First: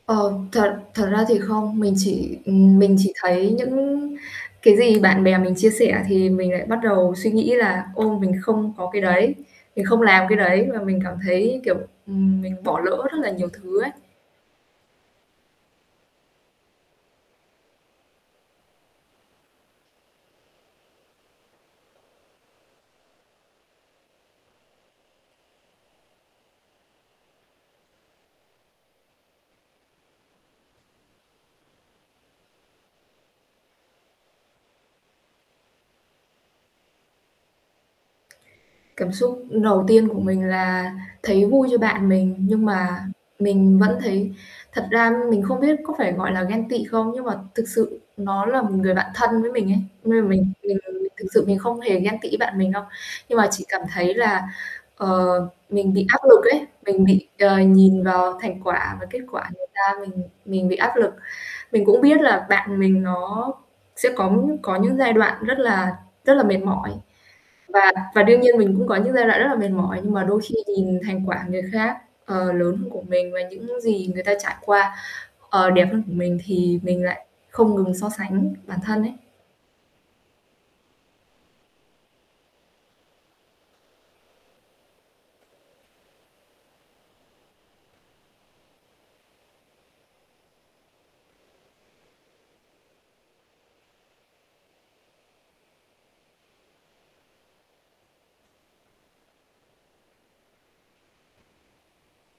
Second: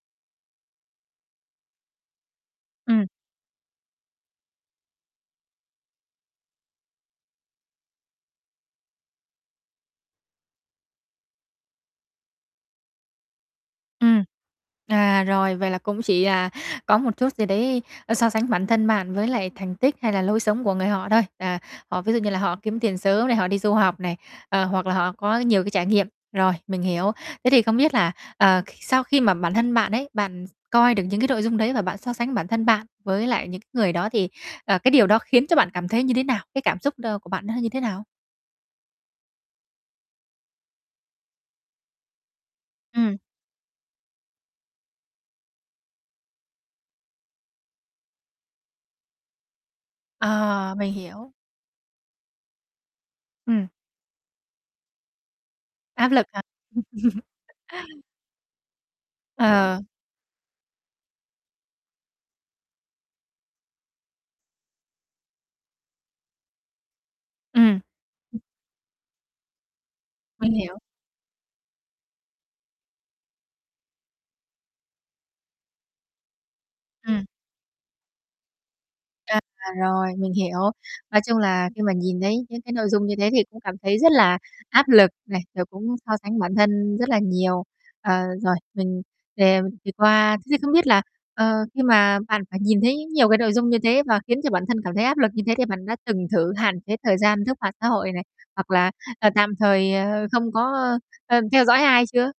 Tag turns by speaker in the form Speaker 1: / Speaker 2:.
Speaker 1: Ờ, thật thật ra thì không, mình chỉ ừm, mình
Speaker 2: Ừm.
Speaker 1: chỉ thấy những cái gì bạn bè mình chia sẻ thì mình lại bắt đầu suy nghĩ là ồ, mình không có cái đấy, mình không làm cái đấy và mình cảm thấy, kiểu, ừm, mình bỏ lỡ rất là nhiều thứ ấy.
Speaker 2: Ừm. À, rồi, vậy là cũng chỉ, à, có một chút gì đấy, ơ, so sánh bản thân bạn với lại thành tích hay là lối sống của người họ thôi. À, họ ví dụ như là họ kiếm tiền sớm này, họ đi du học này, ờ, hoặc là họ có nhiều cái trải nghiệm. Rồi, mình hiểu. Thế thì không biết là, ờ, khi sau khi mà bản thân bạn ấy, bạn coi được những cái nội dung đấy và bạn so sánh bản thân bạn với lại những cái người đó, thì, ờ, cái điều đó khiến cho bạn cảm thấy như thế nào? Cái cảm xúc đ của bạn nó như thế nào?
Speaker 1: Cảm xúc đầu tiên của mình là thấy vui cho bạn mình, nhưng mà
Speaker 2: Ừm.
Speaker 1: mình vẫn thấy thật ra mình không biết có phải gọi là ghen tị không? Nhưng mà thực sự nó là một người bạn thân với mình ấy, nên là mình
Speaker 2: À,
Speaker 1: mình mà
Speaker 2: mình
Speaker 1: mình thực
Speaker 2: hiểu.
Speaker 1: sự mình không hề ghen tị với bạn mình đâu. Nhưng mà mình
Speaker 2: Ừm.
Speaker 1: cảm thấy là, ờ, mình bị
Speaker 2: Áp
Speaker 1: áp
Speaker 2: lực hả?
Speaker 1: lực ấy, mình bị, ờ, nhìn vào thành quả và kết quả người
Speaker 2: Ờ.
Speaker 1: ta, mình mình bị áp lực. Mình cũng biết là bạn mình nó sẽ có có những giai đoạn rất là rất là mệt mỏi,
Speaker 2: Ừm.
Speaker 1: và và đương
Speaker 2: Ừm.
Speaker 1: nhiên mình cũng có những giai đoạn rất là mệt mỏi, nhưng mà đôi
Speaker 2: Mình
Speaker 1: khi
Speaker 2: hiểu.
Speaker 1: nhìn thành quả người khác, ờ, lớn hơn của mình và những gì người ta trải qua, ờ, đẹp hơn của mình, thì mình
Speaker 2: Ừm.
Speaker 1: lại không ngừng so sánh bản thân ấy.
Speaker 2: À, rồi, mình hiểu. Nói chung là khi mà nhìn thấy những cái nội dung như thế thì cũng cảm thấy rất là áp lực này, rồi cũng so sánh bản thân rất là nhiều. Ờ, rồi, mình [unintelligible] thì qua thế thì không biết là, ờ, khi mà bạn phải nhìn thấy nhiều cái nội dung như thế và khiến cho bản thân cảm thấy áp lực như thế, thì bạn đã từng thử hạn chế thời gian lướt mạng xã hội này, hoặc là, ờ, tạm thời, ờ, không có, ơ, ơ, theo dõi ai chưa?